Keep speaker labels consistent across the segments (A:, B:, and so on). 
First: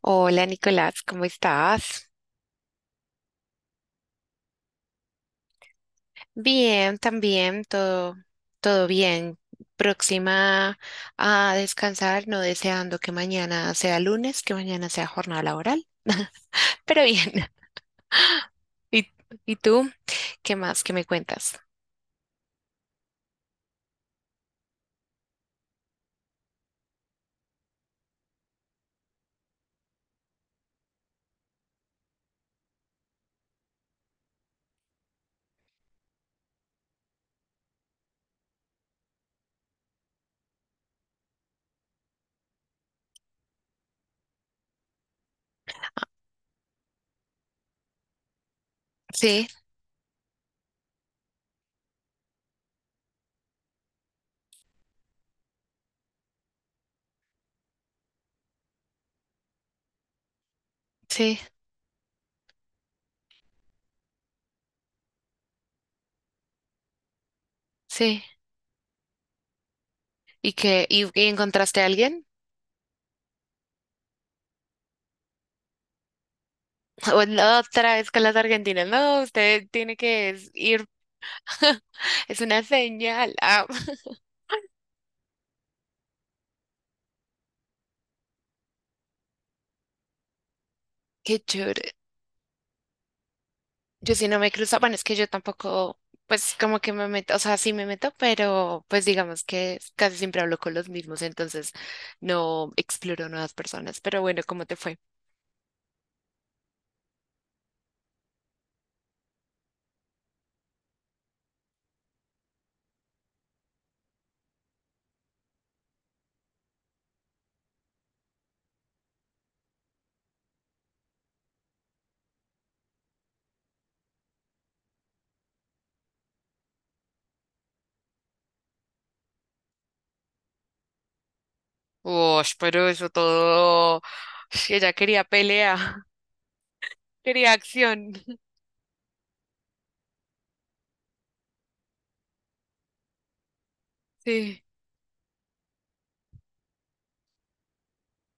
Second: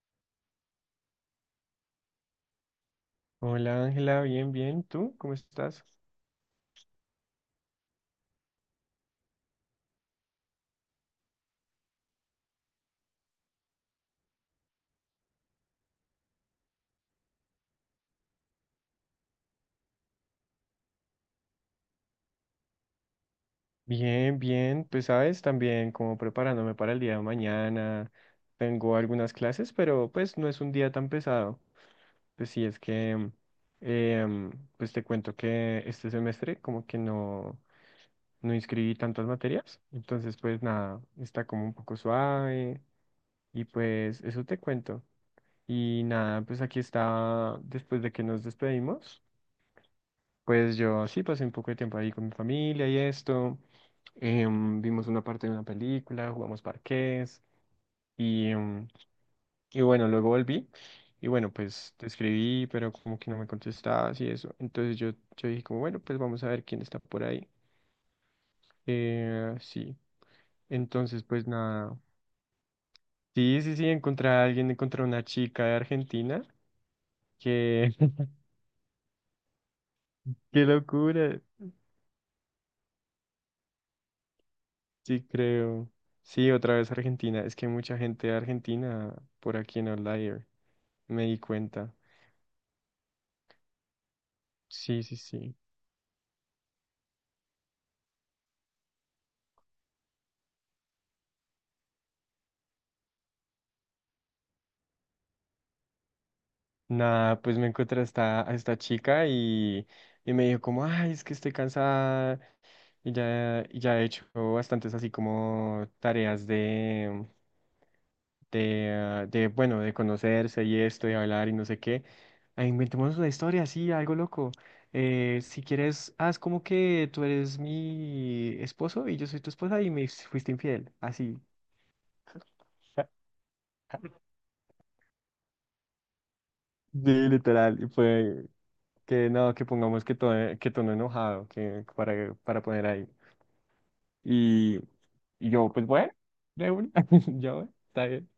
A: Hola Nicolás, ¿cómo estás?
B: Hola Ángela, bien, bien. ¿Tú cómo estás?
A: Bien, también, todo, todo bien. Próxima a descansar, no deseando que mañana sea lunes, que mañana sea jornada laboral, pero bien. ¿Y, y tú? ¿Qué más que me cuentas?
B: Bien, bien. Pues sabes, también como preparándome para el día de mañana. Tengo algunas clases, pero pues no es un día tan pesado. Pues sí, es que, em, pues te cuento que este semestre como que no, no inscribí tantas materias. Entonces, pues nada, está como un poco suave. Y pues eso te cuento. Y nada, pues aquí está después de que nos despedimos.
A: Sí,
B: Pues yo sí pasé un poco de tiempo ahí con mi familia y esto. Vimos una parte de una película, jugamos parqués y, em, y bueno, luego volví y
A: sí,
B: bueno, pues te escribí, pero como que no me contestabas y eso. Entonces yo dije como, bueno, pues vamos a ver quién está por ahí.
A: sí.
B: Eh, sí,
A: ¿Y qué? ¿Y,
B: entonces
A: y
B: pues
A: encontraste a
B: nada.
A: alguien?
B: Sí, sí, sí, encontré a alguien, encontré a una chica de Argentina.
A: O la
B: Que
A: otra vez con las argentinas. No, usted tiene que
B: ¡qué
A: ir.
B: locura!
A: Es una señal. Ah,
B: Sí, creo. Sí, otra vez Argentina. Es que hay mucha gente de Argentina por aquí en Outlier. Me di
A: qué chévere.
B: cuenta.
A: Yo sí no me cruzo, bueno,
B: Sí,
A: es que
B: sí,
A: yo
B: sí.
A: tampoco, pues como que me meto, o sea, sí me meto, pero pues digamos que casi siempre hablo con los mismos, entonces no exploro nuevas personas. Pero bueno, ¿cómo te fue?
B: Nada, pues me encontré a esta chica y me dijo como, ay, es que estoy cansada y ya he hecho bastantes así como tareas de, bueno, de conocerse y esto, y hablar y no sé qué. Ah, inventemos una historia, así algo loco. Si quieres, haz como que tú eres mi esposo y yo soy tu esposa y me fuiste infiel, así.
A: Uy, pero eso todo. Ush, ella quería pelea,
B: Sí,
A: quería
B: literal, y
A: acción.
B: fue que no, que pongamos que tono enojado, que para poner ahí.
A: Sí.
B: Y, y yo, pues bueno, de una, yo, está bien,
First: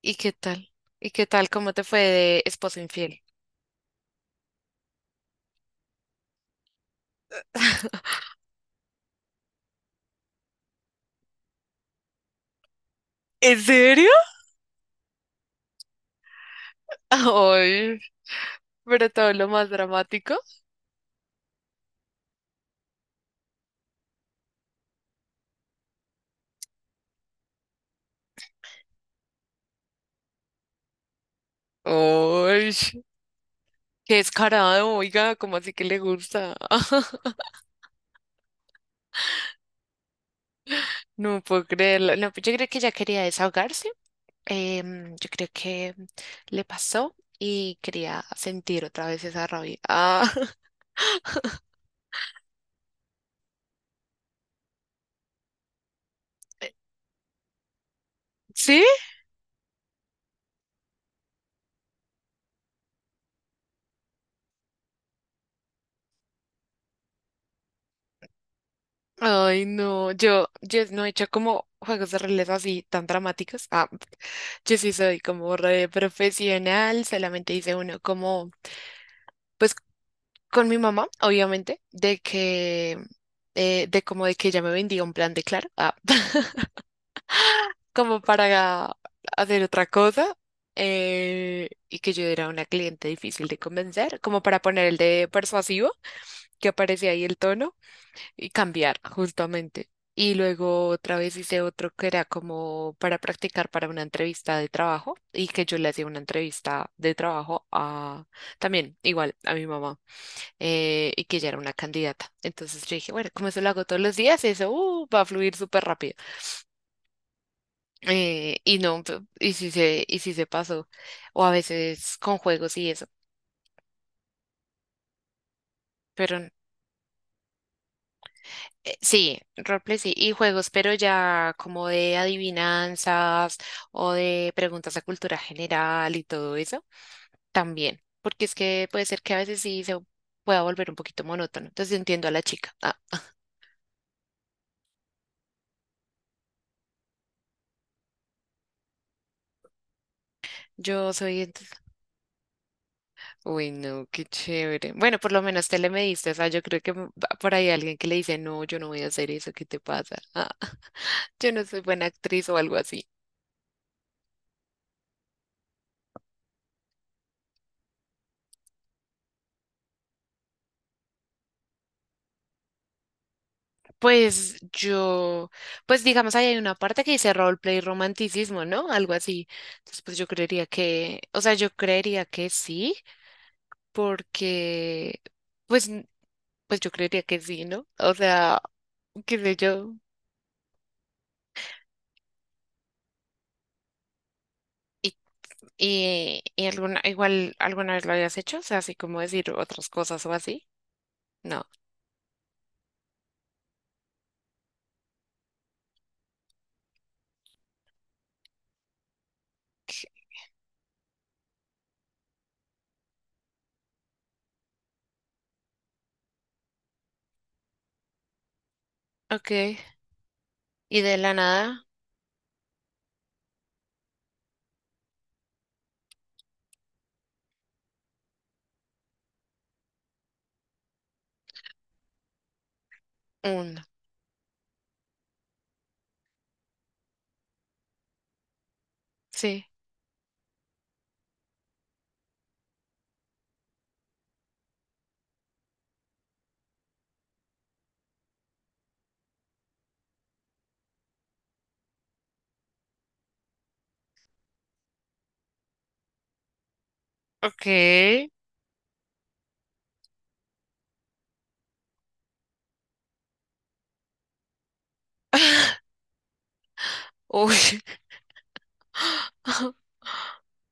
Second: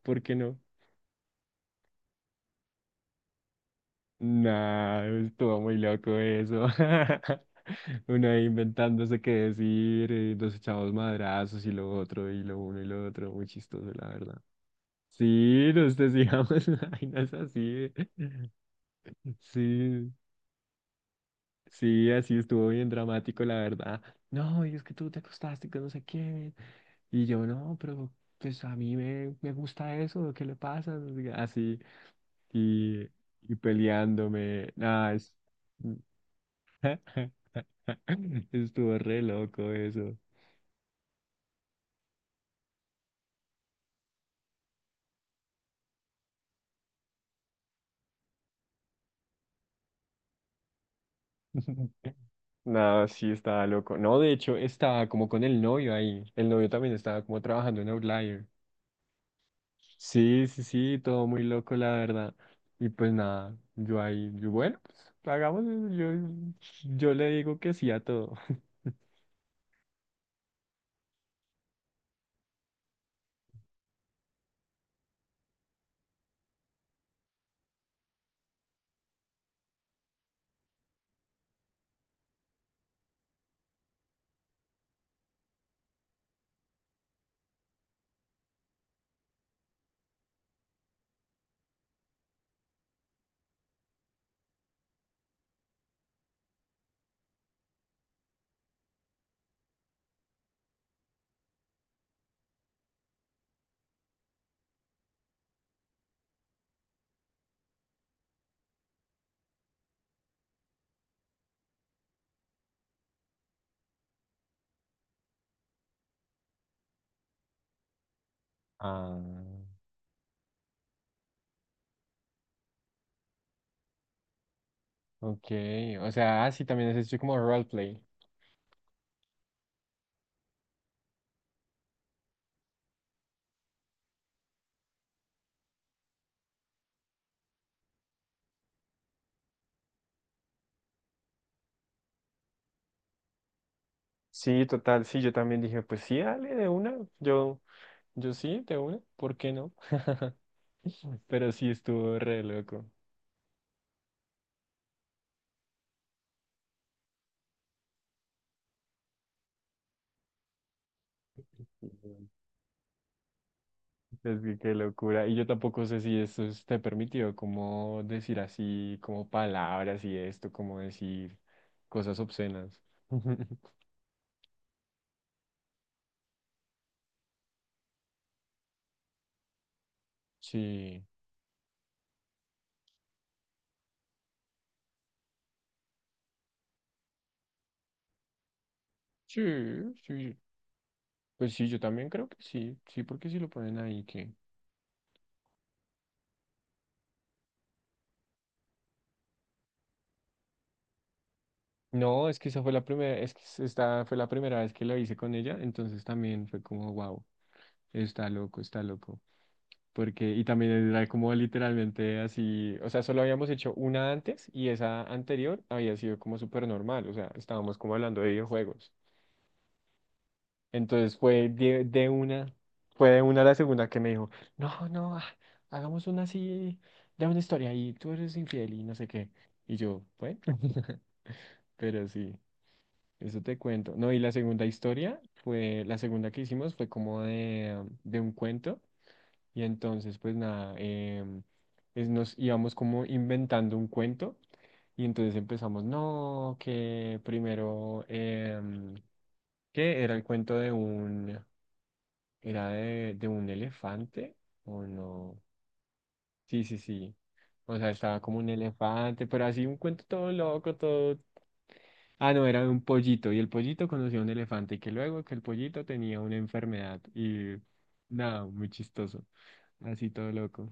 A: ¿Y
B: ¿por
A: qué
B: qué no?
A: tal? ¿Y qué tal? ¿Cómo te fue de esposo infiel?
B: Nah, estuvo muy loco eso. Uno ahí inventándose qué decir, nos echamos madrazos y lo otro, y lo uno y lo otro, muy
A: ¿En
B: chistoso, la
A: serio?
B: verdad. Sí, nos decíamos vainas así.
A: Ay, pero todo lo más
B: Sí,
A: dramático.
B: sí, así estuvo bien dramático, la verdad. No, y es que tú te acostaste con no sé quién. Y yo, no, pero pues a mí me gusta eso, ¿qué le pasa? No sé qué, así,
A: Ay,
B: y, y
A: qué
B: peleándome.
A: descarado,
B: Nada, es.
A: oiga, ¿cómo así que le gusta?
B: Estuvo re loco eso.
A: No puedo creerlo. No, pues yo creo que ella quería desahogarse. Yo creo que le pasó y quería sentir otra vez esa rabia. Ah,
B: Nada, sí, estaba loco. No, de hecho, estaba como con el novio ahí. El novio también estaba como trabajando en Outlier.
A: ¿sí?
B: Sí, sí, sí, todo muy loco, la verdad. Y pues nada, yo ahí, yo, bueno, pues hagamos eso. Yo le digo que sí a todo.
A: Ay, no. Yo no he hecho como juegos de roles así tan dramáticos. Ah, yo sí soy como re profesional. Solamente hice uno como, pues con mi mamá, obviamente, de que, de como de que ella me vendía un plan de Claro. Ah. Como para hacer otra cosa. Y que yo era una cliente difícil de convencer, como para poner el de persuasivo, que aparecía ahí el tono y cambiar justamente. Y luego otra vez hice otro que era como para practicar para una entrevista de trabajo y que yo le hacía una entrevista de trabajo a, también, igual, a mi mamá. Y que ella era una candidata. Entonces yo dije, bueno, como eso lo hago todos los días, eso va a fluir súper rápido. Y no,
B: Ah,
A: y si se pasó, o a veces con juegos y eso,
B: ok. O
A: pero
B: sea, ah, sí, también es esto como roleplay.
A: sí, roleplay sí, y juegos, pero ya como de adivinanzas o de preguntas de cultura general y todo eso, también, porque es que puede ser que a veces sí se pueda volver un poquito monótono, entonces entiendo a la chica. Ah,
B: Sí, total, sí, yo también dije, pues sí, dale de una. Yo. Yo sí, de una, ¿por qué no?
A: yo soy
B: Pero sí
A: entonces,
B: estuvo re loco.
A: uy, no, qué chévere. Bueno, por lo menos te le mediste, o sea, yo creo que va por ahí alguien que le dice, no, yo no voy a hacer eso, ¿qué te pasa? Ah, yo no soy buena
B: Ujú.
A: actriz o algo así.
B: Es que qué locura. Y yo tampoco sé si eso esté permitido, como decir así, como palabras y esto, como decir cosas obscenas.
A: Pues yo, pues digamos, ahí hay una parte que dice roleplay romanticismo, ¿no? Algo así. Entonces, pues yo creería
B: Sí,
A: que, o sea, yo creería que sí, porque, pues, pues yo creería que sí, ¿no? O sea, qué
B: sí,
A: sé yo.
B: sí. Pues sí, yo también creo que sí, sí, porque si lo ponen ahí que...
A: Y, y alguna, igual alguna vez lo habías hecho, o sea, así como decir otras cosas o así. No.
B: No, es que esa fue la primera, es que s- esta fue la primera vez que lo hice con ella, entonces también fue como, wow, está loco, está loco. Porque, y también era como literalmente así, o sea, solo habíamos hecho una antes y esa anterior había sido como súper normal, o sea, estábamos como hablando de videojuegos.
A: Ok. Y de
B: Entonces
A: la
B: fue de,
A: nada,
B: de una, fue de una a la segunda que me dijo, no, no, hagamos una así, de una historia y tú eres infiel y no sé qué. Y yo, bueno, pero sí. Eso te
A: un.
B: cuento. No, y la segunda historia fue, la segunda que hicimos fue como de un cuento. Y
A: Sí.
B: entonces, pues nada, nos íbamos como inventando un cuento. Y entonces empezamos, no, que primero, que era el cuento de un elefante, o no. Sí, sí, sí.
A: Ok.
B: O sea, estaba como un elefante, pero así un cuento todo loco, todo... Ah, no, era de un pollito y el pollito conoció a un elefante y que luego que el pollito tenía una enfermedad y
A: Uy.
B: nada, muy chistoso, así todo loco.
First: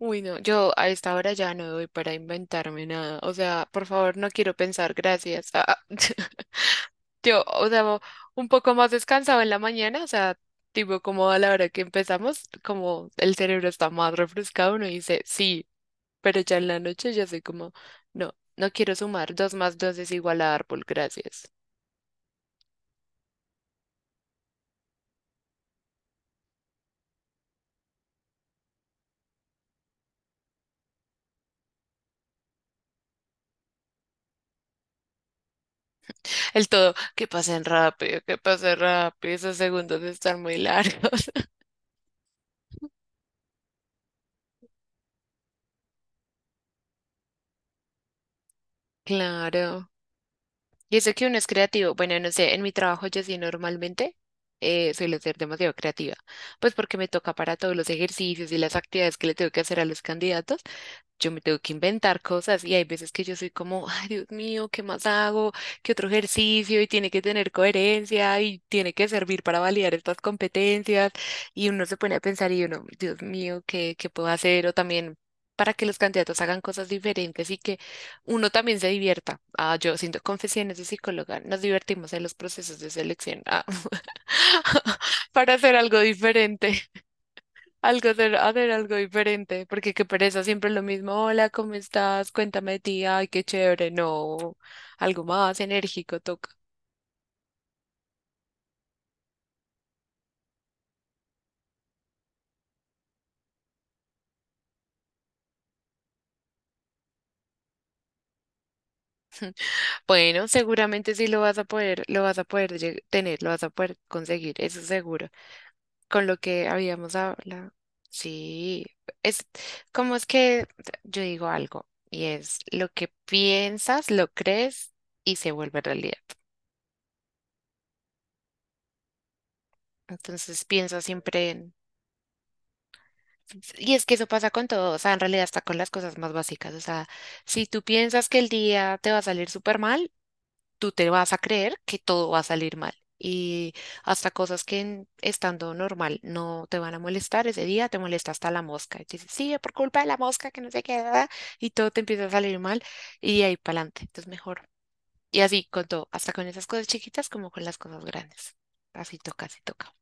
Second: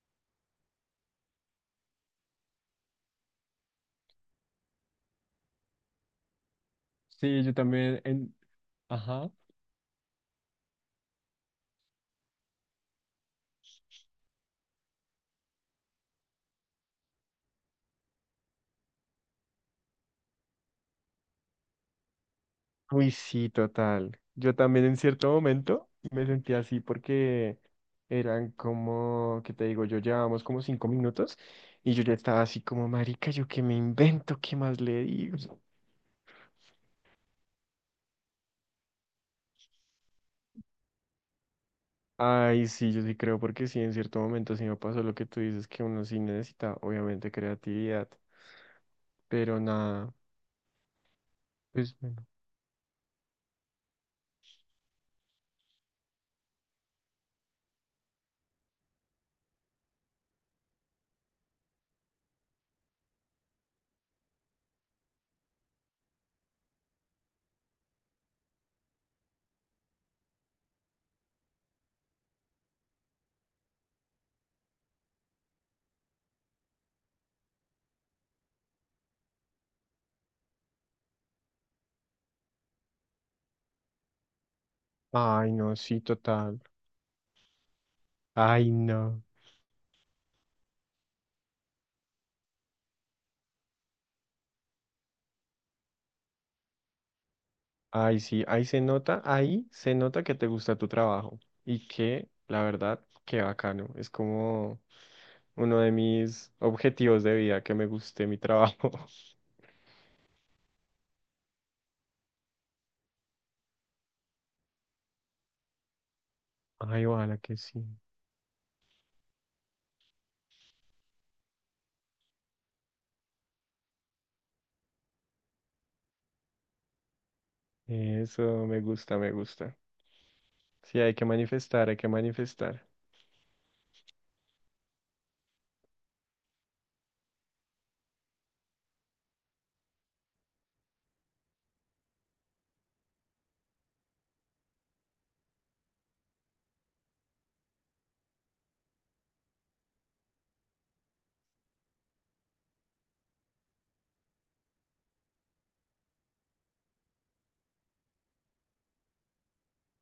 A: Uy, no, yo a esta hora ya no doy para inventarme nada. O sea, por favor, no quiero pensar, gracias. Ah,
B: Sí,
A: yo,
B: yo
A: o sea,
B: también en...
A: un poco más
B: Ajá.
A: descansado en la mañana, o sea, tipo como a la hora que empezamos, como el cerebro está más refrescado, uno dice sí, pero ya en la noche ya soy como, no, no quiero sumar, dos más dos es igual a árbol, gracias.
B: Uy, sí, total. Yo también en cierto momento me sentí así porque eran como, ¿qué te digo? Yo llevábamos como 5 minutos y yo ya estaba así como, marica, ¿yo qué me invento? ¿Qué más le digo?
A: El todo, que pasen rápido, esos segundos están muy largos.
B: Ay, sí, yo sí creo, porque sí, en cierto momento sí me pasó lo que tú dices, que uno sí necesita, obviamente, creatividad, pero
A: Claro.
B: nada,
A: Y eso que uno es creativo,
B: pues
A: bueno,
B: bueno.
A: no sé, en mi trabajo yo sí normalmente suelo ser demasiado creativa, pues porque me toca para todos los ejercicios y las actividades que le tengo que hacer a los candidatos, yo me tengo que inventar cosas y hay veces que yo soy como, ay, Dios mío, ¿qué más hago? ¿Qué otro ejercicio? Y tiene que tener coherencia y tiene que servir para validar estas competencias. Y uno se pone a pensar y uno, Dios mío, ¿qué puedo hacer? O también para que los candidatos hagan cosas diferentes y que uno también se divierta. Ah, yo siento confesiones de psicóloga, nos divertimos en los procesos de selección. Ah,
B: Ay,
A: para hacer
B: no,
A: algo
B: sí, total.
A: diferente. Algo de, hacer
B: Ay,
A: algo
B: no.
A: diferente, porque qué pereza, siempre lo mismo. Hola, ¿cómo estás? Cuéntame de ti. Ay, qué chévere. No, algo más enérgico toca.
B: Ay, sí, ahí se nota que te gusta tu trabajo y que, la verdad, qué bacano. Es como uno de mis objetivos de vida, que me guste mi trabajo.
A: Bueno, seguramente sí lo vas a poder, lo vas a poder tener, lo vas a poder conseguir, eso seguro. Con lo que
B: Ay,
A: habíamos
B: ojalá que
A: hablado.
B: sí.
A: Sí, es como es que yo digo algo y es lo que piensas, lo crees y se vuelve realidad.
B: Eso me gusta, me gusta.
A: Entonces
B: Sí,
A: piensa
B: hay que
A: siempre en...
B: manifestar, hay que manifestar.
A: Y es que eso pasa con todo, o sea, en realidad hasta con las cosas más básicas, o sea, si tú piensas que el día te va a salir súper mal, tú te vas a creer que todo va a salir mal. Y hasta cosas que estando normal no te van a molestar, ese día te molesta hasta la mosca. Y te dices, sí, por culpa de la mosca que no se queda, y todo te empieza a salir mal, y de ahí para adelante, entonces mejor. Y así con todo, hasta con esas cosas chiquitas como con las cosas grandes. Así toca, así toca.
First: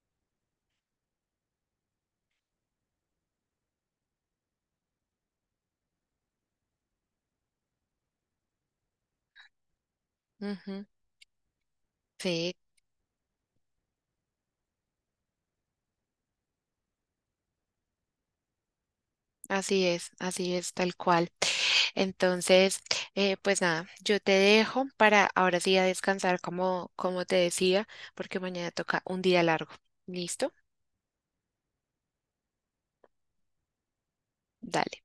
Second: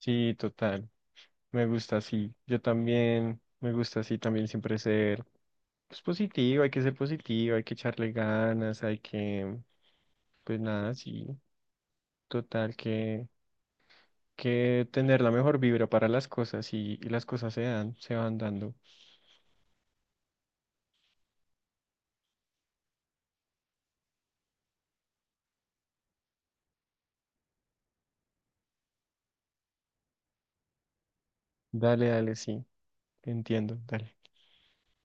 B: Sí, total. Me gusta así. Yo también me gusta así también siempre ser pues, positivo, hay que ser positivo, hay que echarle ganas, hay que, pues
A: Ujú.
B: nada, sí.
A: Sí,
B: Total, que tener la mejor vibra para las cosas y las cosas se dan, se van dando.
A: así es, tal cual. Entonces, pues nada, yo te dejo para ahora sí a descansar como, como te decía, porque mañana toca un día largo. ¿Listo?
B: Dale, dale, sí. Entiendo, dale.
A: Dale.